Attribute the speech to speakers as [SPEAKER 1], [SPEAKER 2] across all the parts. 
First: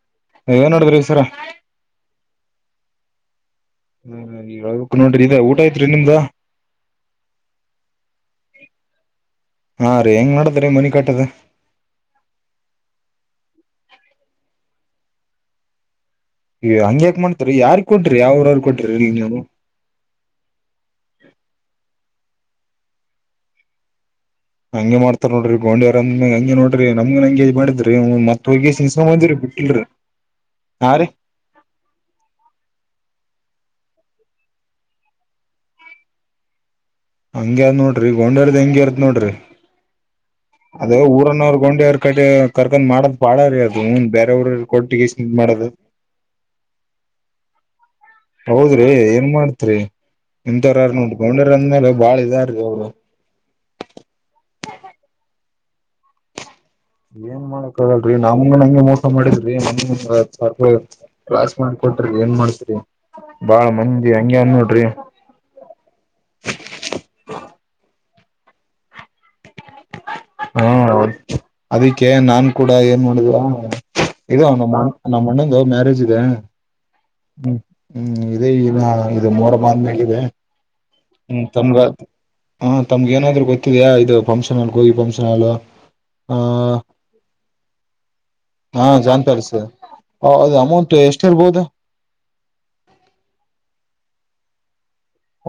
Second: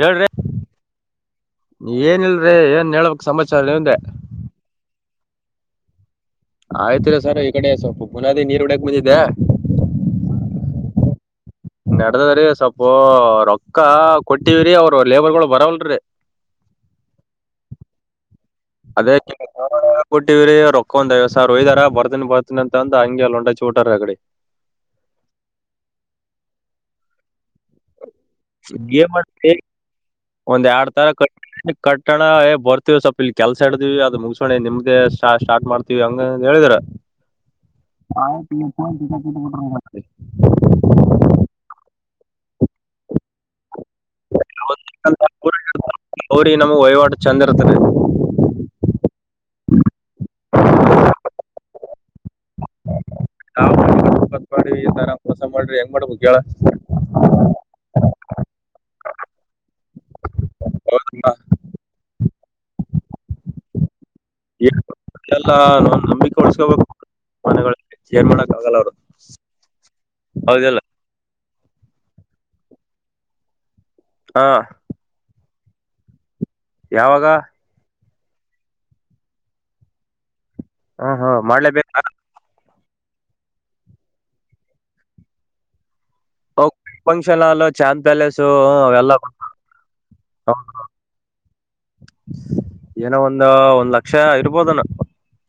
[SPEAKER 1] ಹೇಳ್ರಿ
[SPEAKER 2] ಏನ್ ನೋಡಿದ್ರಿ ಸರ
[SPEAKER 1] ಏನಲ್ರಿ ಏನ್ ಹೇಳ್ಬೇಕ್ ಸಮಸ್ಯ.
[SPEAKER 2] ಹ್ಮ ನೋಡ್ರಿ ಇದ ಊಟ ಐತ್ರಿ ನಿಮ್ದ.
[SPEAKER 1] ಆಯ್ತ್ರ ಸರ್ ಈ ಕಡೆ ಸ್ವಲ್ಪ ಬುನಾದಿ ನೀರ್ ಒಡಾಕ್ ಬಂದಿದ್ದೆ.
[SPEAKER 2] ಹಾ ರೀ ಹೆಂಗ್ ಮಾಡದ್ರೀ ಮನಿ ಕಾಟದ.
[SPEAKER 1] ನಡದದ್ರೀ ಸ್ವಪೋ ರೊಕ್ಕ ಕೊಟ್ಟೀವ್ರರಿ ಅವರು ಲೇಬರ್ಗಳು ಬರಲ್ರಿರಿ.
[SPEAKER 2] ಹಂಗ್ಯಾಕ ಮಾಡ್ತರಿ ಯಾರ್ ಕೊಟ್ರಿ ಯಾವ್ರವ್ರ ಕೊಟ್ರಿ ಇಲ್ಲಿ
[SPEAKER 1] ಅದೇ
[SPEAKER 2] ನೀವು
[SPEAKER 1] [inaudible] ಕೊಟ್ಟವ್ರ ರೊಕ್ಕ ಒಂದ ಐವತ್ ಸಾವ ಹೋಗಾರ ಬರ್ತನಿ ಬರ್ತನಿ ಅಂತಂದ ಹಂಗೆಲ್ಲ ಹೊಟ ಚೋಟಾರ ಅಗಡೆ.
[SPEAKER 2] ಹಂಗೆ ಮಾಡ್ತಾರ್ ನೋಡ್ರಿ ಗೋಂಡಿವರಂದ ಹಂ ನೋಡಿ ನಮ್ಗನ್ ಹಂಗೆ ಹಿಂಗ್ ಮಾಡಿದ್ರಿ. ಮತ್ ಹೋಗಿ ಸಿನ್ಸ್ಕೊಂಡ್ ಬಂದಿರಿ
[SPEAKER 1] [unintelligible]
[SPEAKER 2] ಬಿಟ್ಟಿಲ್ರಿ
[SPEAKER 1] ಒಂದ್ ಎರಡ್
[SPEAKER 2] ಹಾ ರೀ
[SPEAKER 1] ತರ ಕ ಕಟ್ಟಣ ಬರ್ತೀವ ಸೊಪ್ಪ. ಕೆಲ್ಸ ಹಡ್ದೀವಿ ಅದು ಮುಗಸೋಣಿ ನಿಮ್ಗೆ ಸ್ಟಾರ್ಟ ಮಾಡ್ತಿವಿ ಹಂಗ ಹೇಳಿದ್ರ.
[SPEAKER 2] ಹಂಗ್ಯ ನೋಡ್ರಿ ಗೋಡಲ್ದ ಹೆಂಗಗೆ ಇರ್ತ್ ನೋಡ್ರಿ. ಅದೇ ಊರನ್ನವರು ಗೊಂಡಿ ಅವ್ರ ಕಡೆ ಕರ್ಕೊಂಡ್ ಮಾಡದ್. ಮಾಡೀ ಅದು ಹನ್ ಬೇರೆವ್ರ ಕೊಟ್ಟಿಗೆ [unintelligible] ಮಾಡದು.
[SPEAKER 1] ಅವ್ರಿಗೆ ನಮಗ್ ವಹಿವಾಟು ಚಂದ ಇರ್ತದೆ
[SPEAKER 2] ಹೌದ್ರಿ ಏನ್ ಮಾಡ್ತ್ರಿ ಇಥರ ನೋಡ್ಕೊಂಡರ್ ಅಂದ್ಮೇಲೆ ಬಾಳ ಇ ಇದ.
[SPEAKER 1] ನಾವತ್ ಮಾಡ್ರಿ ಈ ತರ ಮೋಸ ಮಾಡ್ರಿ ಹೆಂಗ್ ಮಾಡ್ಬೇಕು ಕೇಳ.
[SPEAKER 2] ಏನ್ [unintelligible]
[SPEAKER 1] ಹೌದಮ್ಮ
[SPEAKER 2] ಕ್ಲಾಸ್ ಮ ಕೊಟ್ರ ಏನ್ ಮಾಡ್ತರಿ ಬಾಳ ಮ.
[SPEAKER 1] [unintelligible] ನಂಬಿಕೆ ಉಡ್ಸ್ಕೋಬೇಕು ಮನೆ. ಕೇರ್ ಮಾಡಕ್ ಆಗಲ್ಲ ಅವರು.
[SPEAKER 2] ಹಾ ಅದಕ್ಕೆ ನಾನ್ ಕೂಡ ಏನ್ ಮಾಡಿದ್ವಾ. ಇದ
[SPEAKER 1] ಹಾ
[SPEAKER 2] ನಮ್ಮಣ ನಮ್ಮ ಅಣ್ಣಂದು ಮ್ಯಾರೇಜ್ ಇದೆ.
[SPEAKER 1] ಯಾವಾಗ.
[SPEAKER 2] ಹ್ಮ್ ಹ್ಮ್ ಇದೇ ಈ ಇದು ಮೋರ ಬಂದ ಮಾಗಿದೆ. [inaudible]
[SPEAKER 1] ಹಾ ಹಾ ಮಾಡ್ಲೇಬೇಕ.
[SPEAKER 2] ಹಾ ತಮ್ಗೆ ಏನಾದ್ರು ಗೊತ್ತಿದೆಯಾ ಇದು ಫಂಕ್ಷನ್ಲ್ಲಿ ಕೋಗಿ ಫಂಕ್ಷನ್ ಅಲ್.
[SPEAKER 1] ಫಂಕ್ಷನ್ಲ್ ಚಾಂದ್ ಪ್ಯಾಲೇಸುಲ್ಲ.
[SPEAKER 2] ಹ ಅದು ಅಮೌಂಟ್ ಎಷ್ಟ್ ಇರ್ಬೋದು.
[SPEAKER 1] ಏನೋ ಒಂದ ಒಂದ್ ಲಕ್ಷ ಇರ್ಬೋದನ.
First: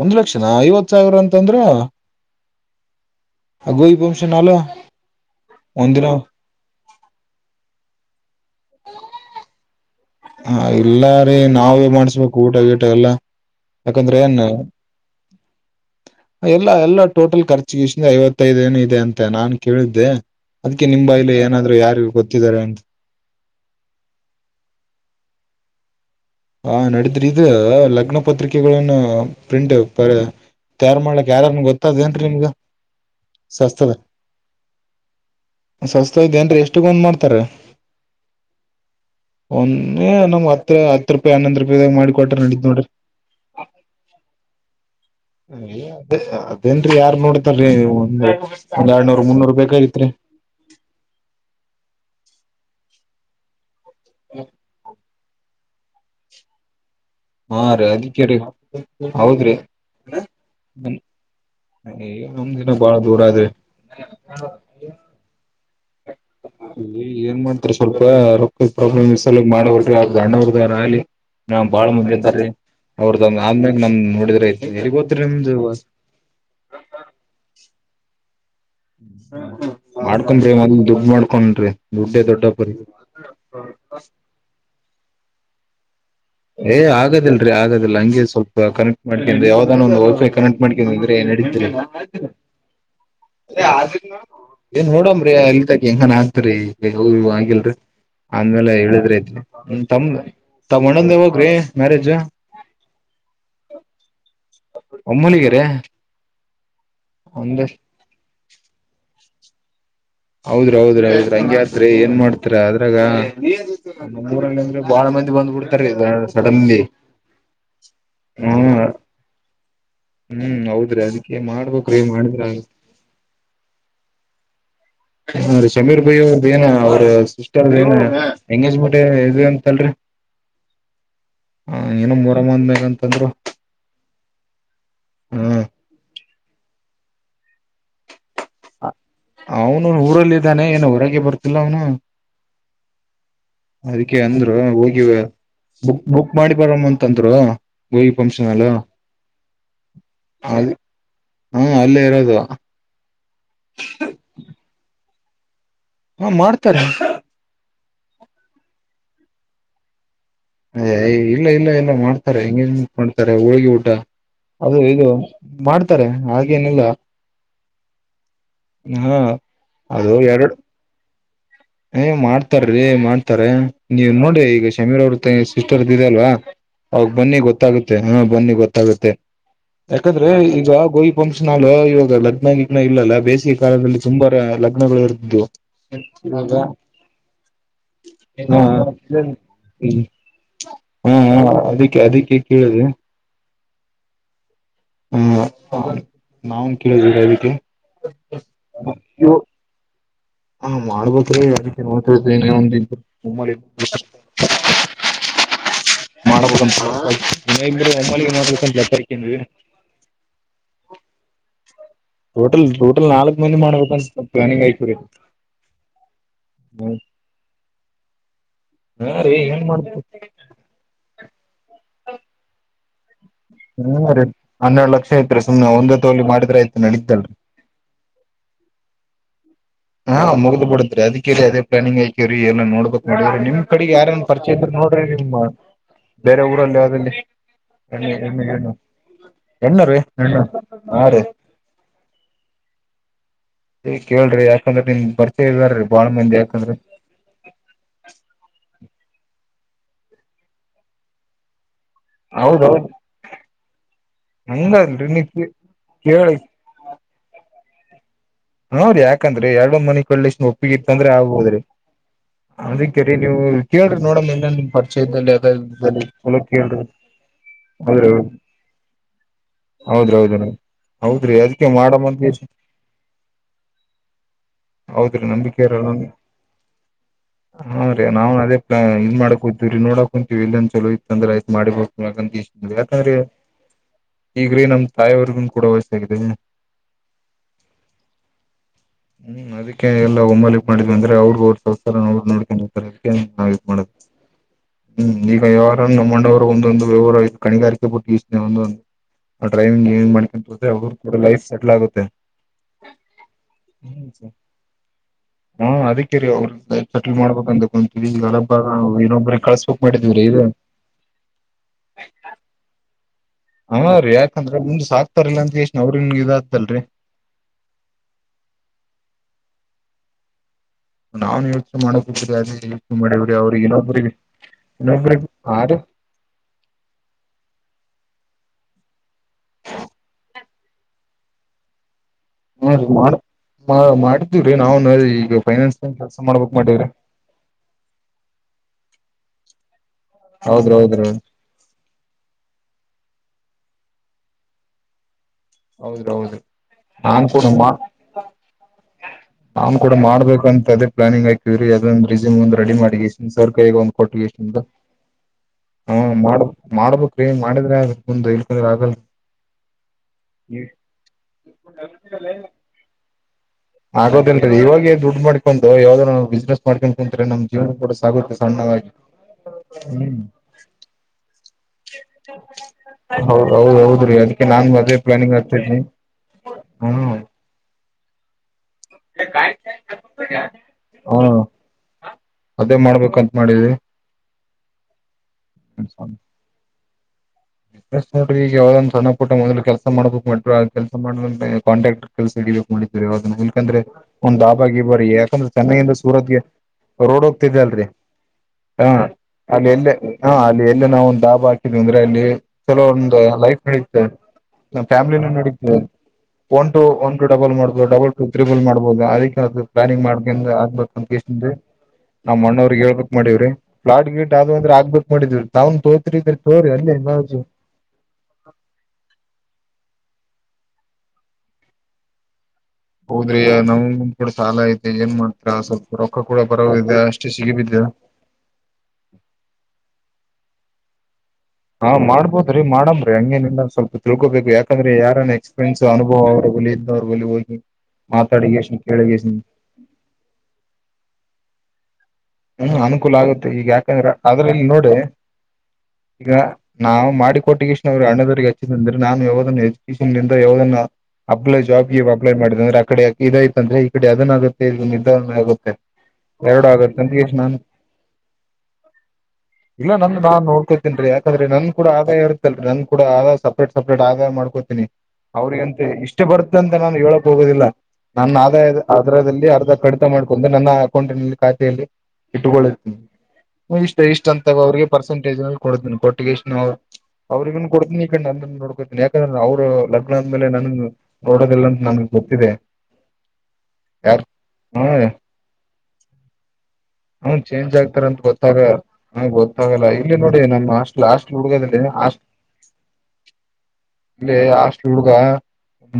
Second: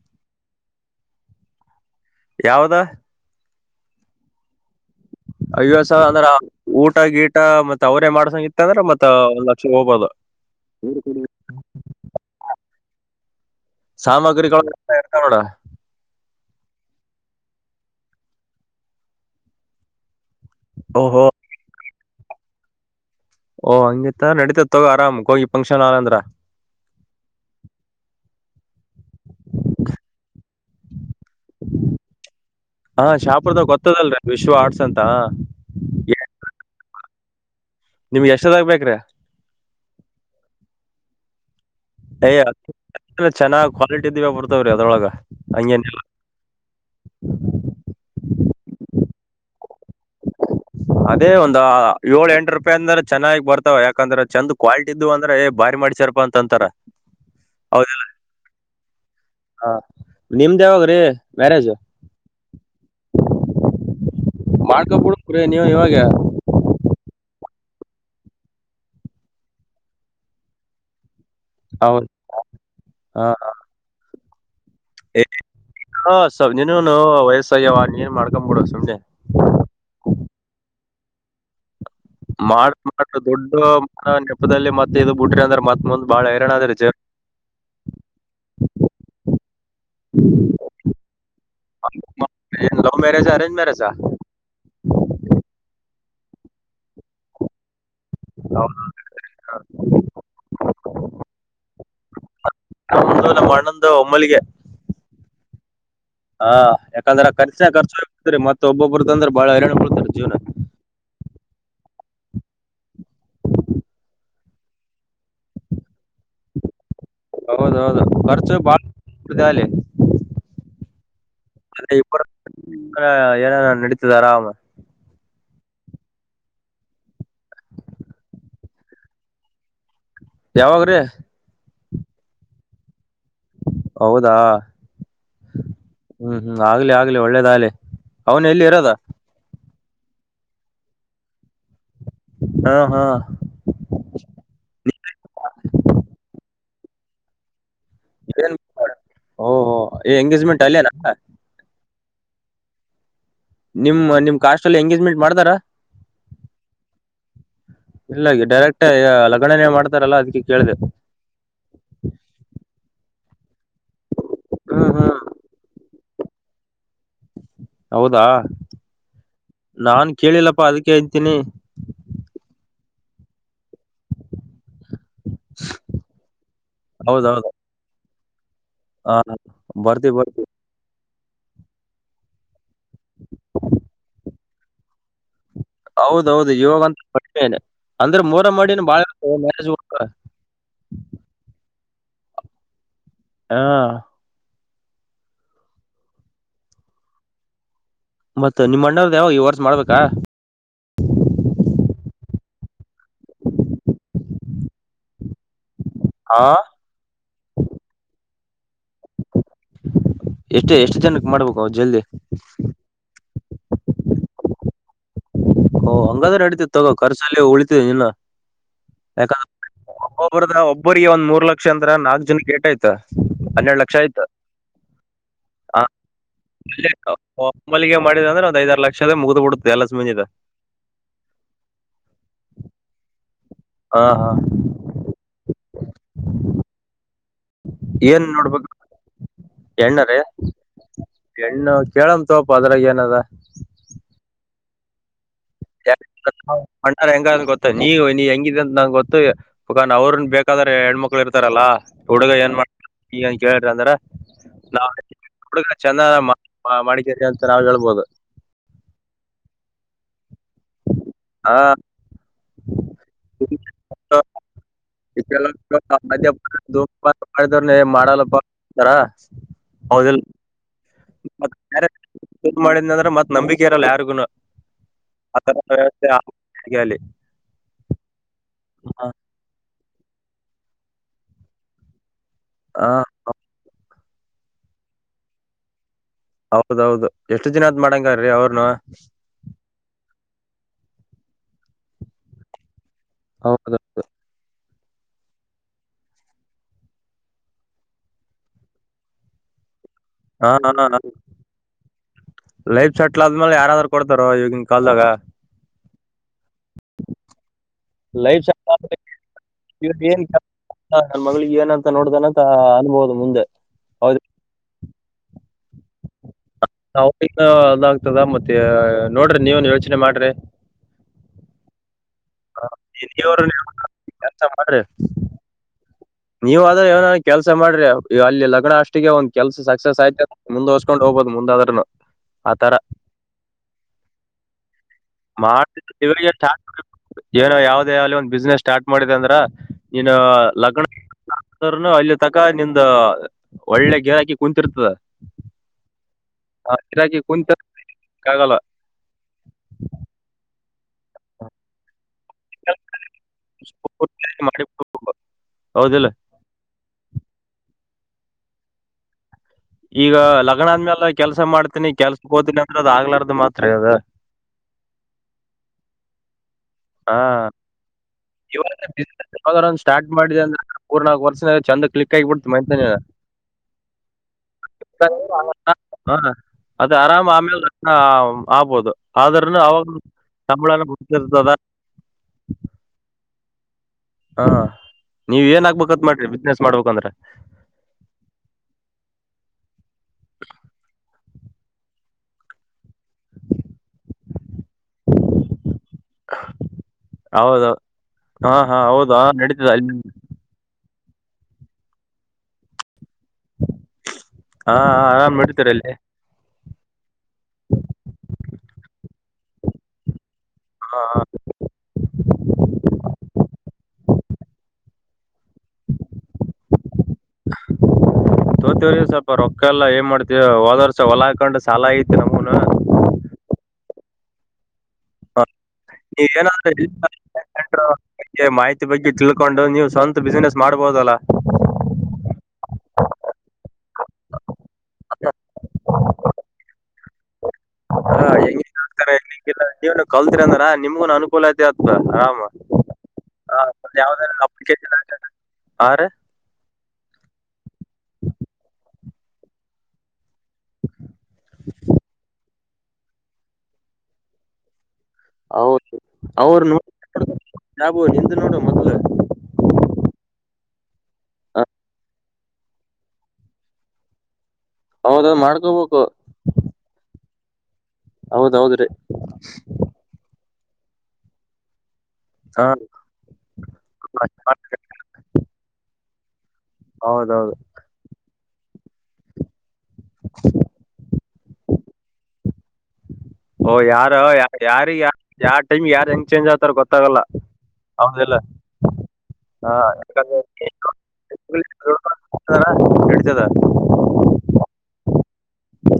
[SPEAKER 2] ಒಂದ್ ಲಕ್ಷನ ಐವತ್ ಸಾವಿರ ಅಂತಂದ್ರ.
[SPEAKER 1] ಯಾವದ.
[SPEAKER 2] [unintelligible]
[SPEAKER 1] ಐವತ್ತುಸಾವ
[SPEAKER 2] ಒಂದಿನ
[SPEAKER 1] ಅಂದ್ರ ಊಟ ಗೀಟ ಮತ್ತೆ ಅವರೇ ಮಾಡ್ಸಂಗಿ. ದ್ರೆ ಮತ್ತ ಒಂದು ಲಕ್ಷ ಹೋಗ್ಬೋದು.
[SPEAKER 2] ಹಾ ಇಲ್ಲ ರೀ ನಾವೇ ಮಾಡಿಸ್ಬೇಕು ಊಟ ಗೀಟ ಎಲ್ಲ
[SPEAKER 1] [inaudible]
[SPEAKER 2] ಯಾಕಂದ್ರೆ ಏನ್
[SPEAKER 1] ಸಾಮಗ್ರಿಗಳು ಇರ್ತ ನೋಡ.
[SPEAKER 2] ಎಲ್ಲಾ ಎಲ್ಲಾ ಟೋಟಲ್ ಖರ್ಚಿಗೆ ಇಷಿಂದ ಐವತ್ತೈದ ಏನು ಇದೆ ಅಂತ ನಾನ್ ಕೇಳಿದ್ದೆ. ಅದ್ಕ್ಕೆ
[SPEAKER 1] ಓಹೋ
[SPEAKER 2] ನಿಮ್ಮೈಲಿ ಏನಾದ್ರು ಯಾರಿಗ ಗೊತ್ತಿದ್ದಾರೆ ಅಂತ.
[SPEAKER 1] ಓ ಹಂಗಿತ್ತ ನಡಿತತ್ ತಗೋ ಆರಾಮ್ ಹೋಗಿ ಪಂಕ್ಷನ್ ಆ ಅಂದ್ರ
[SPEAKER 2] ಹ ನಡದ್ರೆ ಇದು ಲಗ್ನ ಪತ್ರಿಕೆಗಳನ್ನು ಪ್ರಿಂಟ್ ತಯಾರು ಮಾಡ್ಲಕ್ ಯಾರಾರನ್ ಗೊತ್ತಾದೇನ್ ನಿಮ್ಗ
[SPEAKER 1] ಹಾ ಶಾಪರ್ದಾಗ ಗೊತ್ತದಲ್ ವಿಶ್ವ ಆರ್ಸ್ ಅಂತ
[SPEAKER 2] ಸವಸ್ತ ಇದ್ದೇನ್ರಿ ಎಷ್ಟಗ ಒಂದ್ ಮಾಡ್ತಾರ
[SPEAKER 1] ನಿಮ್ಗೆ ಎಷ್ಟದಾಗ ಬೇಕ್ರಿ
[SPEAKER 2] ಒಂದ ನಮ್ ಹತ್ರ ಹತ್ತು ರೂಪಾಯಿ ಹನ್ನೊಂದ್ ರ
[SPEAKER 1] ಯ್ ಚೆನ್ನ್ ಕ್ವಾಲಿಟಿ ಇದಿವ ಬರ್ತವ್ರೀ ಅದ್ರೊಳಗ ಹಂಗೇನಿಲ್ಲ
[SPEAKER 2] ದ ಅದೇನ್ರರಿ ಯಾರ್ ನೋಡತಲ್ರಿ ಒ ಒಂದ್ ಎರ್ಡ್ನೂರ ಮುನ್ನೂ ಪಾಯೇಕಾಯತ್ರಿ
[SPEAKER 1] ಅದೇ ಒಂದ ಏಳ ಎಂಟು ರೂಪಾಯಿ ಅಂದ್ರೆ ಚೆನ್ನಾಗಿ ಬರ್ತಾವ ಯಾಕಂದ್ರೆ ಚೆಂದ್ ಕ್ವಾಲಿಟ ಇದು ಅಂದ್ರೆ ಬಾರಿ ಮಾಡ್ಸಾರಪ್ಪಾ ಅಂತ ಅಂತಾರ
[SPEAKER 2] ಹಾ ರೀ
[SPEAKER 1] ಹೌದಿಲ್ಲ
[SPEAKER 2] ಅದಕ್ಕೆ ಹೌದ್ರಿ
[SPEAKER 1] ನಿಮ್ದ್ ಯಾವಾಗ್ರೀ ಮ್ಯಾರೇಜ್
[SPEAKER 2] ನಮ ದಿನ ಬಾಳ ದೂರ ಆದ್ರೆ
[SPEAKER 1] ಮಾಡ್ಕೋಬುಡ್ ನೀವು ಇವಾಗ
[SPEAKER 2] ಹ್ಮ ಏನ್ ಮಾಡ್ತಾರೆ ಸ್ವಲ್ಪ ರೊತದ ಪ್ರಾಬ್ಲಮ್ ಮಾಡಬ್ರ ಅಣ್ಣರ್ದ ಆಲಿ ನಾ ಬಾಳ್
[SPEAKER 1] ಹೌದ್
[SPEAKER 2] ಮುಗತಾರೆ ಅವ್ರದ ಆದ್ಮ್ಯಾಗ ನಮ ನೋಡಿದ
[SPEAKER 1] ಹ ನೀನುನು ವಯಸ್ಸಯ್ಯಾವ ನೀನ್ ಮಾಡ್
[SPEAKER 2] ಆಡ್ಕೊಂಡ್ರಿ ಮದ ದುಡ್ಡು ಮಾಡ್ಕೊಂಡ್ರಿ ದುಡ್ಡೇ ದೊಡ್ಡಪ್ಪರಿ
[SPEAKER 1] ಮಾಡತ್ ಮಾಡ ದೊಡ್ಡ ಮ ನೆಪದಲ್ಲಿ ಮತ್ತತ್ ಇದ್ ಬಿಟ್ರಿ ಅಂದ್ರ ಮತ್ ಮುಂದ್ ಬಾಳ ಹೈರಾಣ ಅದ್ರಿ
[SPEAKER 2] ಏ
[SPEAKER 1] ಜೀವ್ನ
[SPEAKER 2] ಆಗದಿಲ್ರರಿ ಆಗದಿಲ್ಲ ಹಂಗೆ ಸ್ವಲ್ಪ ಕನೆಕ್ಟ್ ಮಾಡ್ಕಂದ್ರ ಯಾವ್ದಾನ ಒಂದು ವೈಫೈ ಕನೆಕ್ಟ್ ಮಾಡ್ಕೊಂಡ್ರ ಇದ್ರೆ [unintelligible]
[SPEAKER 1] ಹ [unintelligible]
[SPEAKER 2] ಏನ್ ನೋಡಮ್ರಿ ಅಲ್ಲಿ ತಕಂಗ ನ ಆಗಿಲ್ರಿ ಆದ್ಮೇಲೆ ಹೇಳಿದ್ರಿ ಇದ ತ ನಂದ ಹೋಗೋಗ್ರೀ ಮ್ಯರೇಜ್
[SPEAKER 1] ನಮ್ದು ನಮ್ಮ ಅಣ್ಣಂದು ಒಮ್ಮಲಿಗೆ
[SPEAKER 2] ಒಮ್ಮನಿಗೆರ
[SPEAKER 1] ಹಾ ಯಾಕಂದ್ರೆಖರ್ಚನೆ ಖರ್ಚುತರಿ ಮತ್ತ ಒಬ್ಬೊಬ್ಬರುದ ಅಂದ್ರೆ ಬಾಳ ಹರಣ್ ಬಳ್ತರಿ
[SPEAKER 2] ಹೌದ್ರ ಹೌದ್ರ ಹೌದು ರಂಗ್ಯಾತ್ರಿ ಏನ್ ಮಾಡ್ತಾರ ಅದ್ರಾಗ ನಮ್ಮ ಊರಲ್ಲಿ ಅಂದ್ರೆ ಬಾಳ ಮಂದಿ ಬಂದ್ ಬಿಡ್ತಾರೆ ಸಡನ್ಲಿ
[SPEAKER 1] ಹೌದೌದು ಖರ್ಚು
[SPEAKER 2] ಹ್ಮ್
[SPEAKER 1] ಬಾಳದೆಲ್ಲಿ
[SPEAKER 2] ಹ್ಮ್ ಹೌದ್ರಿ ಅದಕ್ಕೆ ಮಾಡ್ಬೇಕ್ರ ಮಾಡಿದ್ರ
[SPEAKER 1] ಏನ ನಡೀತದ ಆರಾಮ
[SPEAKER 2] ಹೀ ಸಮೀರ್ ಭಯಿ ಅವ್ರದ ಏನ ಅವ್ರ ಸಿಸ್ಟರ್ ಏನ ಎಂಗೇಜ್ಮೆಂಟ್ ಇ ಅಂತಲ್ರಿ
[SPEAKER 1] ಯಾವಾಗ್ರೀ
[SPEAKER 2] ಹ ಏನ ಮರ ಬಂದ ಮೇಗ ಅಂತಂದ್ರರು
[SPEAKER 1] ಹೌದಾ
[SPEAKER 2] ಹ್ಮ
[SPEAKER 1] ಹ್ಮ್ ಹ್ಮ್ ಆಗ್ಲಿ ಆಗ್ಲಿ ಒಳ್ಳೇದಲಿ ಅವನು ಎಲ್ಲಿ ಇರೋದ
[SPEAKER 2] ಅವನು ಊರಲ್ಲ ಇದಿದ್ದಾನೆ ಏನು ಹೊರಗೆ ಬರ್ತಿಲ್ಲ ಅವನು
[SPEAKER 1] ಹಾ ಹಾ
[SPEAKER 2] ಅದಕ್ಕೆ ಅಂದ್ರ ಹೋಗಿವಕ್ ಬುಕ್ ಮಾಡಿ ಬರಾಮ ಅಂತಂದ್ರು ಗೋಗಿ
[SPEAKER 1] ಏನ್
[SPEAKER 2] ಪಂಕ್ಷನ್ಲ್ಲ
[SPEAKER 1] ಓಹೋ ಏ
[SPEAKER 2] ಹ
[SPEAKER 1] ಎಂಗೇಜ್ಮೆಂಟ್ ಅಲ್ಲೇನಾ
[SPEAKER 2] ಎಲ್ಲ ಇರೋದು
[SPEAKER 1] ನಿಮ್ ನಿಮ್ ಕಾಸ್ಟ್ ಅಲ್ಲಿ ಎಂಗೇಜ್ಮೆಂಟ್ ಮಾಡ್ತಾರಾ
[SPEAKER 2] ಹಾ ಮಾಡ್ತಾರ
[SPEAKER 1] ಇಲ್ಲ ಡೈರೆಕ್ಟ್ ಲಗಣನೆ ಮಾಡ್ತಾರಲ್ಲ ಅದಕ್ಕೆ ಕೇಳಿದೆ
[SPEAKER 2] ಅ ಇಲ್ಲ ಇಲ್ಲ ಇಲ್ಲ ಮಾಡ್ತಾರೆ ಹೆಂಗಜ್ಮೆಂಟ್ ಮಾಡ್ತಾರೆ ಹೋಳ್ ಅದು
[SPEAKER 1] ಹ್ಮ್
[SPEAKER 2] ಇದು
[SPEAKER 1] ಹ್ಮ್
[SPEAKER 2] ಮಾಡ್ತಾರೆ ಹಾಗೇನಲ್ಲ
[SPEAKER 1] ಹೌದಾ ನಾನ್
[SPEAKER 2] ಅದು ಎರಡು
[SPEAKER 1] ಕೇಳಿಲ್ಲಪ್ಪ ಅದಕ್ಕೆ ಅಂತೀನಿ
[SPEAKER 2] ರೀ ಮಾಡ್ತಾರೆ ನೀವ್ ನೋಡಿ ಈಗ ಶಮೀರ್ ಅವ್ರ ಸಿಸ್ಟರ್ ಇದೆ ಅಲ್ವಾ ಅವಾಗ ಬನ್ನಿ
[SPEAKER 1] ಹೌದೌದು
[SPEAKER 2] ಗೊತ್ತಾಗುತ್ತೆ ಹ ಬನ್ನಿ ಗೊತ್ತ ಗುತ್ತೆ
[SPEAKER 1] ಹ ಬರ್ತಿ
[SPEAKER 2] ಯಾಕಂದ್ರೆ
[SPEAKER 1] ಬರ್ತಿ
[SPEAKER 2] ಈಗ ಗೋಯ್ ಫಂಕ್ಷನ್ಲ್ಲ ಇವಾಗ ಲಗ್ನ ಗಿಗ್ನ ಇಲ್ಲಲ್ಲ ಬೇಸಿಗೆ ಕಾಲದಲ್ಲಿ ತುಂಬಾ ಲಗ್ನಗಳು ಇರ್ವು ಹ
[SPEAKER 1] ಹೌ ಹೌದು ಇವಾಗ ಅಂತ ಕಡಿಮೆನೆ ಅಂದ್ರೆ ಮೂರ
[SPEAKER 2] ಹಾ
[SPEAKER 1] ಮಾಡಿನ ಬಾಳ ಮ್ಯೇಜ್ [inaudible]
[SPEAKER 2] ಹಾ ಹಾ ಅದಕ್ಕೆ ಅದಕ್ಕೆ ಕೇಳಿದೆ
[SPEAKER 1] ಹಾ
[SPEAKER 2] ಹ್ಮ ನಾವನ್ ಕೇಳಿದ ರಕ್ಕೆ
[SPEAKER 1] ಮತ್ತತ್ ನಿಮ್ಮ್ ಅಣ್ಣರ್ ಈ ವರ್ಷ ಮಾಡ್ಬೇಕಾ
[SPEAKER 2] ಹಾ ಮಾಡ್ಬೇ್ರೀ ಅದಕ್ಕೆ ನೋಡ್ಂದ
[SPEAKER 1] ಹಾ
[SPEAKER 2] ಮಾಳಬಗ ಮ ಮ ಕೊ ಕಕಿದೆ
[SPEAKER 1] ಎಷ್ಟು ಎಷ್ಟು ಜನಕ್ಕೆ ಮಾಡ್ಬೇಕು ಅವ ಜಲ್ದಿ
[SPEAKER 2] ಮುಂದೆ ಮಾಡಬೇಕಂತ ಸ್ ಪ್ಲಾನಿಂಗ್ ಆ್ಕ ರ
[SPEAKER 1] ಓ ಹಂಗಾದ್ರೆ ನಡೀತತ್ ತಗೋ ಕರ್ಸಲ್ಲಿ ಉಳಿತ ನಿನ್ನ
[SPEAKER 2] ಹಾ ರೀ
[SPEAKER 1] ಯಾಕಂದ್ರೆ
[SPEAKER 2] ಏನ್ ಮಾಡ್ಬೇಕು
[SPEAKER 1] ಒಬ್ಬೊಬ್ರದ ಒಬ್ಬರಿಗೆಗೆ ಒಂದ್ ಮೂರ್ ಲಕ್ಷ ಅಂದ ನಾಕ್ ಜನ್ ಗೇಟ ಆ್ತು ಹನ್ನೆರಡು ಲಕ್ಷ
[SPEAKER 2] ಹಾ
[SPEAKER 1] ಆಯ್ತು
[SPEAKER 2] ರೀ ಹನ್ನೆರಡ್ ಲಕ್ಷ ಐತ್ರಿ ಸುಮ್ನೆ ಒಂದೇ ತೋಲಿ ಮಾಡಿದ್ರ ಆಯ್ತು ನಡೀತಲ್ರಿ
[SPEAKER 1] ಮಾಡ ಅಂದ್ರೆ ಒಂದು ಐದ್ರ್ ಲಕ್ಷ ಮುಗಿದ್ ಬಿಡುತ್ತೆ ಎಲ್ಲ ಸುಮ
[SPEAKER 2] ದ ಕೇಳ ಅದೇ ಪ್ಲಾನಿಂಗ್ ಆಐಕವ ರ ಎ ನೋಡ್ಬೇಕಕ್ ಮಾಡರಿ ನಿಮ್ ಕಡೆ
[SPEAKER 1] ಹಾ
[SPEAKER 2] ಯಾರನ್
[SPEAKER 1] ಹಾ
[SPEAKER 2] ಪರಿಚಯ ಇದ್ರರು ನೋಡ್ರಿ ನಿಮ್ ಬೇರೆ ಊರಲ್ಲಿ ಯಾವ್ದಲ್ಲಿ ಎ ನಿಮಗೇನು
[SPEAKER 1] ಹೆಣ್ಣ ರೀ ಹೆಣ್ಣು ಕೇಳಂ ತವಪ್ಪ ಅದ್ರಾಗ ಏನದ
[SPEAKER 2] ಏ ಕೇಳ್ರಿ ಯಾಕಂದ್ರೆ ನಿನ್ ಬರ್ತ
[SPEAKER 1] ಯ ಬಣ್ಣಾರ ಹೆಂಗ ಅ ಗೊತ್ತ ನೀ ನೀ ಹೆಂಗಿದೆ ಅಂತ ನಂಗ ಗೊತ್ತ ಮ ಮುಖನ್ ಅವ್ರನ್ ಬೇಕಾದ್ರೆ ಹೆಣ್ಮಕ್ಳು ಇರ್ತಾರಲ್ಲ ಹುಡುಗ ಏನ್
[SPEAKER 2] ಹೌದೌದು
[SPEAKER 1] ಮಾಡ್ತನ್ ಕೇಳಿದ್ರಿ ಅಂದ್ರ ನಾವ
[SPEAKER 2] ಹಂಗಲ್ರಿ ನೀ
[SPEAKER 1] ಹುಡುಗ ಚಂದ
[SPEAKER 2] ಕೇಳಿ
[SPEAKER 1] ಮಾಡಿಕೇರಿ ಅಂತ ನಾವ್ ಹೇಳ್ಬೋದು
[SPEAKER 2] ಹ್ರರಿ ಯಾಕಂದ್ರಿ ಎರಡೊ ಮನ ಕಳ ಇಷ್ಟ್ಣ ಒಪ್ಪಿಗಿತ್ತ ಅಂದ್ರೆ ಆಗ್ದ್ರಿ
[SPEAKER 1] ಹಾ
[SPEAKER 2] ಅದಕ್ಕೆ ನೀವು ಕೇಳ್ರಿ ನೋಡಮ
[SPEAKER 1] ಈ
[SPEAKER 2] ಪರಿಚಯದಲ್ಲಿ ಅ ಇದಲ ಕೇಳ್ರಿ
[SPEAKER 1] ಮಾಡಿದವ್ರ ಮಾಡಲ್ಲಪ್ಪತಾರ
[SPEAKER 2] ಹೌದೌದ ಹೌದ್ರಿ ಅದಕ್ಕೆ ಮಾಡ ಮಂದ
[SPEAKER 1] ಮತ್ತ್ ನಂಬಿಕೆ ಇರಲ್ಲ ಯಾರಿಗು
[SPEAKER 2] ಹೌದ್ರಿ
[SPEAKER 1] ಆತರ
[SPEAKER 2] ನಂಬಿಕೆ ಇರಲ್ಲ
[SPEAKER 1] ವ್ಯವಸ್ಥೆ ಆಲ್ಲಿ
[SPEAKER 2] ಹಾ ರೀ ನಾವ್ ಅದೇ ಪ್ಲ ಇನ್ ಮಾಡ ಹದ ನೋಡಾಕ್ ಕುಂತೀವಿ ಇಲ್ಲಂದ ಚಲೋ ಇತ್ ಅಂದ್ರೆಯ್ತ ಮಾಡಿಬೋ ಯ
[SPEAKER 1] ಹಾ
[SPEAKER 2] ಯಾಕಂದ್ರೀ ಈಗ್ರೀ ನಮ್ ತಾಯಿಯವರ್ಗೂ ಕೂಡ ವಯಸ್ಸಾಗಿದೆ
[SPEAKER 1] ಹೌದೌದು ಎಷ್ಟು ದಿನದ್ ಮಾಡಂಗಾರ್ರಿ ಅವ್ರನು
[SPEAKER 2] ಹ್ಮ್ ಅದಕ್ಕೆ ಎಲ್ಲ ಒಮ್ಮ ಮಾಡ್ವಿ ಅಂದ್ರೆ ಅವ್ರ ಅವಸ್ ನೋ ನೋಡ್ಕೊಂಡ ನಾವ
[SPEAKER 1] ಹೌದು
[SPEAKER 2] ಮಾಡ ಹ್ಮ್ ಈಗ ಯಾರ ನಮ್ಮಂಡವರು ಒಂದೊಂದು ವ್ಯವಹಾರ ಆ ಕಣಿಗಾರಿಕೆ ಬಿುಟ್ಟನನೆ ಒಂದೊಂದು ಡ್ರೈವಿಂಗ್ ಗಿವಿಂಗ್
[SPEAKER 1] ಹಾ
[SPEAKER 2] ಮಾಡ್ಕೊಂಡಂತೋರರು
[SPEAKER 1] ಹಾ
[SPEAKER 2] ಕಡ ಲೈಫ್ ಸೆಟಲ್ ಆಗುತ್ತೆ
[SPEAKER 1] ಲೈಫ್ ಸೆಟ್ಲ್ ಆದ್ಮೇಲೆ ಯಾರಾದ್ರೂ ಕೊಡ್ತಾರೋ ಈಗನ್ ಕಾಲ್ದಾಗ
[SPEAKER 2] ಹಾ ಅದಕ್ಕಿ ರೀ ಅವ್ರ ಸೆಟಲ್ ಮಾಡ್ಬೇಕ ಅಂತ ಕುಂತೀವಿ
[SPEAKER 1] ಲೈಫ್
[SPEAKER 2] ಈಗಲಬ್ಬ
[SPEAKER 1] ಸೆಟ್ಲ್
[SPEAKER 2] ಇನ್ನೊಬ್ಬ್ರ ಕಳಳ್ಸ್ಬಕ್ ಮಾಡಿದೀವ್ರೀ ಇ
[SPEAKER 1] ಹ ನನ್ ಮಗಳಿಗೆ ಏನಂತ ನೋಡ್ದಾನ ಅಂತ ಅನ್ಬೋದು ಮುಂದೆ
[SPEAKER 2] ಹ ರೀ
[SPEAKER 1] ಹೌದ
[SPEAKER 2] ಯಾಕಂದ್ರೆ ಮುಮ್ದ್ ಸಾಕ್ತಾರಿಲ್ಲಾ ಅಂತ ಎಷ್ಟ ಅವ್ರಿಂಗ ಇದ
[SPEAKER 1] ನನು ಅದಾಗ್ತದ ಮತ್ತೆ ನೋಡ್ರಿ ನೀವನ್ ಯೋಚನೆ ಮಾಡ್ರಿ
[SPEAKER 2] ನಾವ್ನ್ ಯ ಮಾಡ ಅದ ಮಾಡ್ರಿ
[SPEAKER 1] ನೀವ್ರು
[SPEAKER 2] ಅವ್ರಿಗೆ ಇನೊಬ್ಬರಿಗೆ ಇನ್ನೊಬ್ಬ್ರ ಯ
[SPEAKER 1] ನೀವ ಆದ್ರೆ ಏನ ಕೆಲ್ಸ ಮಾಡ್ರಿ ಅಲ್ಲಿ ಲಗ್ನ ಅಷ್ಟಿಗೆ ಒಂದ್ ಕೆಲ್ಸ ಸಕ್ಸಸ್ ಆಯ್ತ ಮುಂದಸ್ಕೊಂಡ ಹೋಗಿ ಹೋಗಬೋದು ಮುಂದಾದ್ರನು
[SPEAKER 2] ಹಾ
[SPEAKER 1] ಆತರ
[SPEAKER 2] ರೀ ಮಾಡ ಮಾಡ್ತಿವ್ರಿ ನಾವವು ನರಿ
[SPEAKER 1] ಮಾಡ್ ಏನೋ ಯಾವ್ದ ಯಾವಲ್ಲಿ ಒಂದ್ ಬಿಸ್ನೆಸ್ ಸ್ಟಾರ್ಟ ಮಾಡಿದೆ ಅಂದ್ರ ನೀನ್
[SPEAKER 2] ಹೌದ್ರ ಹೌದ್ರ
[SPEAKER 1] ಲಗ್ನನು ಅಲ್ಲಿ ತಕ್ಕ ನಿಂದು ಒಳ್ಳೆ ಗಿರಾಕಿ ಕುಂತರ್ತದ
[SPEAKER 2] ಹೌದು ಹೌದು ನಾನ್ ಕೂಡ
[SPEAKER 1] ಆಗಲ್ಲ
[SPEAKER 2] ನಾನ್ ಕೂಡ ಮಾಡ್ಬೇಕಂತ್ದ ಪ್ಲಾನಿಂಗ್ ಆತಿದ್ರೀ ಅದ ರಿಸ್ಯೂಮ್ ಒಂದು ರೆಡಿ ಮಾಡಿಷ್ಟ ಸರ್ ಕೈಗೆ ಒಂದು ಕೊಟ್ಟ
[SPEAKER 1] ಮಾಡಿಬಿಡು
[SPEAKER 2] ಹ್ಮ
[SPEAKER 1] ಹೌದಿಲ್ಲ
[SPEAKER 2] ಮಾಡ ಮಾಡ್ಬೇಕ್ರೀ ಮಾಡಿದ್ರೆ ಮುಂದು ಇಲ್ಕಂದ್ರೆ ಆಗಲ್
[SPEAKER 1] ಈಗ ಲಗ್ನ ಆದ್ಮೇಲೆ ಕೆಲ್ಸ ಮಾಡ್ತೀನಿ ಕೆಲ್ಸಕ್ ಹೋತೀನಿ ಅಂದ್ರ ಅದ ಆಗ್ಲಾರ್ದ ಮತ್ತ
[SPEAKER 2] ಆಗೋದಲ್ರಿ ಇವಾಗೇ ದುಡ್ಡು ಮಾಡ್ಕೊಂಡು ಯಾವ್ದ ಬಿಸ್ನೆಸ್ ಮಾಡ್ಕ
[SPEAKER 1] ಹಾ
[SPEAKER 2] ಕುಂತಾರೆ ನಮ್ ಜೀವನ ಕೂಡ ಸಾಗುತ್ತೆ
[SPEAKER 1] ಇವಾಗ
[SPEAKER 2] ಸಣ್ಣದಗಿ
[SPEAKER 1] ಬಿಸ್ನೆಸ್ ಯಾವ್ದಾರ ಒಂದ್ ಸ್ಟಾರ್ಟ್
[SPEAKER 2] ಹ್ಮ್
[SPEAKER 1] ಮಾಡಿದೆ ಅಂದ್ರ ಮೂರ್ ನಾಲ್ಕು ವರ್ಷನಾಗ ಚಂದ ಕ್ಲಿಕ್ ಆಗಿಬಿಡ್ತ ಮೈಂತಾನೆ
[SPEAKER 2] ಹೌದ ಹೌದೌದ್ರಿ ಅದಕ್ಕೆ ನಾನ್ ಅದೇ ಪ್ಲಾನಿಂಗ್ ಹಾಕಯಿದಿನಿ
[SPEAKER 1] ಅದೇ ಆರಾಮ್ ಆಮೇಲೆ ಆಗ್ಬೋದು ಆದ್ರನು ಅವಾಗ ಸಂಬಳನು
[SPEAKER 2] ಹಾ
[SPEAKER 1] ಬತಿರ್ತದ
[SPEAKER 2] ಅದೇ ಮಾಡ್ಬೇಕಂತ ಮಾಡಿದಿ
[SPEAKER 1] ಹಾ ನೀವ ಏನ್ ಆಗ್ಬೇಕತ್ ಮಾಡ್ರಿ ಬಿಸ್ನೆಸ್ ಮಾಡ್ಬೇಕಂದ್ರೆ
[SPEAKER 2] ನೋಡ್ರಿ ಈಗ ಯಾವ್ದ ಒಂದು ಸಣ್ಣ ಪುಟ್ಟ ಮೊದ್ ಕೆಲಸ ಮಾಡಬೇಕಕ್ ಕೆಲಸ ಮಾಡೆ ಕಾಂಟಾಕ್ಟರ್ ಕೆಲ್ಸ ರಿ ಯಾಗ ಯಾಕಂದ್ರೆ ಒಂದು ಡಾಬಾರ್ ಗಿಬರ್ ಯಾಕಂದ್ರೆ ಚೆನ್ನಾಗಿ ಸೂರತ್ಗೆ ರೋಡ್ ಹೋಗ್ತಿದೆ
[SPEAKER 1] ಹೌದು
[SPEAKER 2] ಅಲ್ರಿ
[SPEAKER 1] ಹಾ ಹಾ
[SPEAKER 2] ಹ
[SPEAKER 1] ಹೌದಾ
[SPEAKER 2] ಅಲ್ಲಿ
[SPEAKER 1] ನಡೀತದ
[SPEAKER 2] ಎಲ್ಲ ಹ ಅಲ್ಲಿ ಇಲ್ಲಿ ನಾವು ಒಂದು ಡಾಬಾ ಹಾಕಿದೀವಿ ಅಂದ್ರೆ ಅಲ್ಲಿ ಕೆಲವೊ ಲೈಫ್ನೆಡಿಯುತ್ತೆ
[SPEAKER 1] ಹಾ
[SPEAKER 2] ನಮ್ಮ ಫ್ಯಾಮಿಲೈನು
[SPEAKER 1] ಆರಾಮ್ ನಡೀತೀರಿ
[SPEAKER 2] ನೆಡಿಯುತ್ತೆ
[SPEAKER 1] ಅಲ್ಲಿ
[SPEAKER 2] one two one two double ಮಾಡಬ ಡಬಲ್ ಟು ತ್ಬಲ್ ಮಾಡಬುದು ಅದಕ್ಕೆ ಅದು ಪ್ಲಾನಿಂಗ ಮಾಡದು ಆಗ್ಬೇಕು
[SPEAKER 1] ಹ
[SPEAKER 2] ನಾವ್ ಅಣ್ಣವ್ರಿಗೆ ಹೇಳಿಬಿಟ್ಟು ಮಾಡಿವ್ರಿ ಪ್ಲಾಟ್ ಗೀಟ್ ಅದು ಅಂದ್ರೆ ಆಗ್ಬೇಕು ನೋಡಿ ತಾವ್ನ್ ತೋತ್ರಿದ್ರೆ ತೋರಿ ಅಲ್ಲಿ
[SPEAKER 1] ತೋತಿವ್ರ ಸ್ವಲ್ಪ ರೊಕ್ಕ ಎಲ್ಲ ಏನ್ ಮಾಡ್ತ ಹೋದ ವರ್ಷ ಹೊಲ ಹಾಕೊಂಡು ಸಾಲ ಐತಿ ನಮ್ಮೂನು
[SPEAKER 2] ಹೌದ್ರಿ ನಮ ಕೂಡ ಸಾಲ ಆಯ್ತ
[SPEAKER 1] ಹ ನೀವನಾದ್ರೆ
[SPEAKER 2] ಇದೆ ಅಷ್ಟೇ ಸಿಗಿಬಿದ್ದ
[SPEAKER 1] ಮಾಹಿತಿ ಬಗ್ಗೆ ತಿಳ್ಕೊಂಡು ನೀವು ಸ್ವಂತ ಬಿಸಿನೆಸ್ ಮಾಡ್ಬೋದಲ್ಲಾ
[SPEAKER 2] ಹಾ ಮಾಡ್ಬೋದ್ರೀ ಮಾಡಮ್ರರಿ ಹಂಗೇನಿಲ್ಲ ಸ್ವಲ್ಪ ತಿಳ್ಕೋಬೇಕು ಯಾಕಂದ್ರೆ ಯಾರನೆ ಎಸ್ಪೀರಿಯನ್ಸ್ ಅನುಭವ ಅವರು ಪೊಲೀಸ್ ಅವರ ಬಳಿ ಹೋಗಿ ಮಾತಾಡಿಗಿ ಕೇಳಿ
[SPEAKER 1] ಪ್ರತಿ ಒಂದು ಕಲ್ತಿರಿ ಅಂದ್ರ ನಿಮಗು ಅನುಕೂಲ ಐತಿ
[SPEAKER 2] ಹ್ಮ ಅನುಕೂಲ ಆಗುತ್ತೆ ಈಗ ಯಾಕಂದ್ರೆ
[SPEAKER 1] ಯಾವ್ದಾರ
[SPEAKER 2] ಆದ್ರಲ್ಲಿ ನೋಡಿ
[SPEAKER 1] ಅಪ್ಲಿಕೇಶನ್ ಆ ರ
[SPEAKER 2] ಈಗ ನಾವು ಮಾಡಿ ಕೋಟಿ ಕೃಷ್ಣ ಅವರು ಅಣ್ಣದವರಿಗೆ ಹಚ್ಚಿದ ನಾನು ಯಾವದನ್ನ ಎಜುಕೇಷನ್ಂದ ಯಾವದನ್ನ ಅಪ್ಲೈ ಜಾಬ್ಗೆ ಅಪ್ಲೈ ಮಾಡಿದೆ ಆದ್ರೆ ಅ ಕಡೆ ಇದೈತಂದ್ರ ಈ ಕಡೆ ಅದನಗುತ್ತೆ ಆಗುತ್ತೆ ಎರಡು ಆಗುತ್ತೆ
[SPEAKER 1] ಜಾಬ್ ನನಿಮ್ದು ನೋಡುಮು
[SPEAKER 2] ಇಲ್ಲ ನಂದುು ನಾನ್ ನೋಡ್ಕೊತೀನ್ ರೀ ಯಾಕಂದ್ರೆ ನನ್ ಕೂಡ ಇರುತ್ತಲ್ಲ ನನ್ ಕೂಡ ಆದ ಸಪ್ರೇಟ್ ಸಪ್ರೇಟ್ ಆದಯಾ ಮಾಡ್ಕೋ
[SPEAKER 1] ಹೌದ
[SPEAKER 2] ಅವ್ರಿಗಂತೆ
[SPEAKER 1] ಮಾಡ್ಕೋಬೇಕು
[SPEAKER 2] ಇಷ್ಟ ಬರುತ್ತೆ ಅಂತ ನಾನು ಹೇಳಕ್ ಹೋಗುದಿಲ್ಲ ನಾನ ಆದಾಯ
[SPEAKER 1] ಹೌದೌದ್ರಿ
[SPEAKER 2] ಆಧರದಲ್ಲಿ ಅರ್ಧ ಕಡಿತ ಮಾಡ್ಕೊಂಡೆ ನನ್ನ ಅಕೌಂಟ್ಲ್ಲಿ ಖಾತೆಯಲ್ಲಿ
[SPEAKER 1] ಹಾ
[SPEAKER 2] ಇಟ್ಟುಕೊಳ್ಳತನಿ ಇಷ್ಟ ಇಷ್ಟ ಅಂತ ಅವ್ರಿಗೆ ಪರ್ಸೆಟೇಜ್ ಮೇಲೆ ಕೊಡತೀನಿ ಕೊಟ್ಟಿಗೆ ಇಷ್ಟ ನಾ
[SPEAKER 1] ಹೌದೌದು
[SPEAKER 2] ಅವ್ರಗನ್ ಕೊಡ್ತೀನಿಕಂಡು ಅ ನೋಡ್ಕೋತೀನಿ ಯಾಕಂದ್ರೆ ಅವ್ರರು ಲಗ್ನ ಆದಂದ್ಮೇಲೆ ನನ್ ನೋಡೋದಿಲ್ಲಂತ ನಮಗೆ ಗೊತ್ತಿದೆ
[SPEAKER 1] ಓ ಯಾರ
[SPEAKER 2] ಯಾರ್ ಹ
[SPEAKER 1] ಯಾರ ಯಾರ ಯಾರ ಟೈಮ್ ಯಾರ್ ಹೆಂಗ ಚೇಂಜ್ ಆಗ್ತಾರ ಗೊತ್ತಾಗಲ್ಲ
[SPEAKER 2] ಹ್ಮ ಚೇಂಜ್ ಆಗ್ತಾರ ಅಂತ
[SPEAKER 1] ಹೌದೆಲ್ಲ
[SPEAKER 2] ಗೊತ್ತಾಗ ಹ
[SPEAKER 1] ಹಾ
[SPEAKER 2] ಗೊತ್ತಾಗಲ್ಲ ಇಲ್ಲಿ ನೋಡಿ ನಮ್ಮ ಹಾಸ್ಟೆಲ್ ಹುಡುಗ ಅಲ್ಲಿ
[SPEAKER 1] ನಡತದ
[SPEAKER 2] ಹಾಸ್ಟೆಲ್ ಹುಡ್ಗ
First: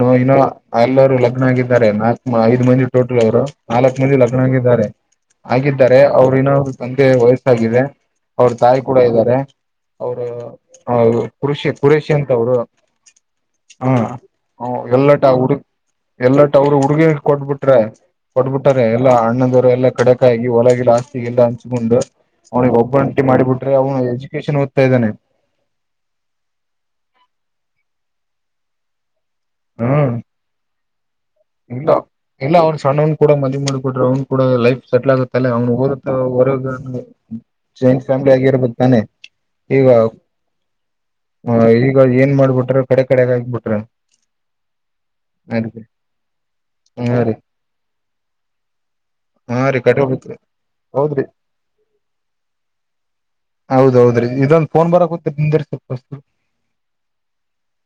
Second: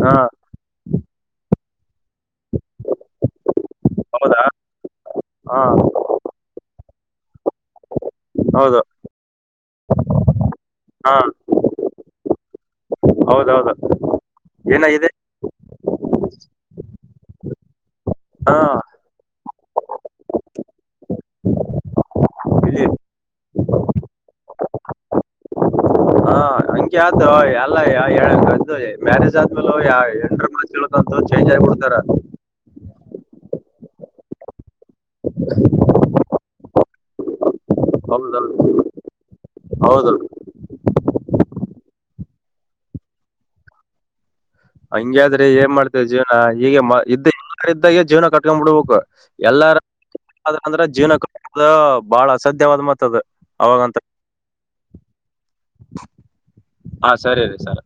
[SPEAKER 1] ಹಾ
[SPEAKER 2] ಇನ್ನ ಎಲ್ಲರು ಲಗ್ನ ಆಗಿದ್ದಾರೆ ನಾಕ ಐದ್ ಮಂದಿ ಟೋಟಲ್ ಅವರು ನಾಲ್ಕ್ ಮಂದಿ ಲಗ್ನ
[SPEAKER 1] ಹೌದಾ
[SPEAKER 2] ಆಗಿದ್ದಾರೆ
[SPEAKER 1] ಹಾ
[SPEAKER 2] ಹಾಗಿದ್ದರೆ ಅವರು ಇನ್ನೋರು ತಂದೆ ವಯಸ್ಸಾಗಿದೆ ಅವ್ರ ತಾಯಿ
[SPEAKER 1] ಹೌದು
[SPEAKER 2] ಕೂಡ ಇದ್ದಾರೆ ಅವರು
[SPEAKER 1] ಹಾ
[SPEAKER 2] ರುಷಿ ಕುರುಷಿ ಅಂತ ಅವರು
[SPEAKER 1] ಹೌದೌದು
[SPEAKER 2] ಹ್ಮ
[SPEAKER 1] ಏನಾಗಿದೆ
[SPEAKER 2] ಎಲ್ಲಟಾ ಉಡು ಎಲ್ಲ ಅವರು ಹುಡುಗಿ ಕೊಟ್ಬಿಟ್ರೆ
[SPEAKER 1] ಹಾ
[SPEAKER 2] ಕೊಟ್ಬಿಟ್ಟಾರ ಎಲ್ಲಾ ಅಣ್ಣದವರು ಎಲ್ಲಾ ಕಡೆ ಒಲಗಲ ಆಾಸ್ತಿಗೆಲ್ಲ ಹಂಚ್ಕೊಂಡು ಅವ್ನಿಗೆ
[SPEAKER 1] ಇಲ್ಲಿ
[SPEAKER 2] ಒಬ್ಬಂಟಿ ಮಾಡಿಬಿಟ್ರೆ ಅವ್ನು ಎಜುಕೇಶನ್ ಓದ್ತಾ ಇದ್ದಾನೆ
[SPEAKER 1] [inaudible] ಹ ಸಂಖೆ ಆತ ಎಲ್ಲ ಹೇಳ ಮ್ಯಾರೇಜ್ ಆದ್ಮಲ್ಲ ಯ
[SPEAKER 2] ಹ್ಮ್
[SPEAKER 1] ಎ ಮ [unintelligible] ಧೋ [unintelligible] ಚೇಂಜ್ಗಬಿತ್ರರೆ
[SPEAKER 2] ಸಣನ್ ಕೂಡ ಮದವೆ ಮಾಡಿ ಕೊಟರೆ ಅವ್ನು ಕೂಡ ಲೈಫ್ ಸೆಟ್ಲ್ ಆಗುತ್ತಲ್ಲ ಅವ್ನು ಊರು ಹೊರ ಜಾಯಿಂಟ್ ಫ್ಯಾಮಿಲಿ
[SPEAKER 1] ಹೌದೌದು
[SPEAKER 2] ಆಗಿರ್ಬ ತಾನೆ ಈಗ
[SPEAKER 1] ಹೌದು
[SPEAKER 2] ಈಗ ಏನ್ ಮಾಡ್ಬಿಟ್ರ ಕಡೆ ಕಡೆಗ ಆಗ್ಬಿಟ್ರ
[SPEAKER 1] ಹಂಗಾದ್ರೆ ಏನ್ ಮಾಡ್ತೇವೆ ಜೀವನ ಹ ಹೀಗೆ
[SPEAKER 2] ಹಾ
[SPEAKER 1] ಇದ್ದ
[SPEAKER 2] ರೀ
[SPEAKER 1] ಎಲ್ಲಾರ್ದಾಗೆ ಜೀವನ ಕಟ್ಕೊಂಡ್ ಬಿಡ್ಬೇಕು
[SPEAKER 2] ಹಾ
[SPEAKER 1] ಎಲ್ಲಾರ
[SPEAKER 2] ರೀ ಕಟ್ಬೇಕ್ರಿ
[SPEAKER 1] ಆದಂದ್ರ
[SPEAKER 2] ಹೌದ್ರಿ
[SPEAKER 1] ಜೀವನಕ್ಕೆ ಅ ಬಾಳ ಅಸಧ್ಯವಾದ್ ಮತ್ತದ ಅವಾಗಂತ
[SPEAKER 2] ಹೌದೌದ್ರಿ ಇದೊಂದ್ ಫೋನ್ ಬರ ಕೊತ ನಿಂದರ್ ಸ
[SPEAKER 1] ಹಾ ಸರಿ ಸರ್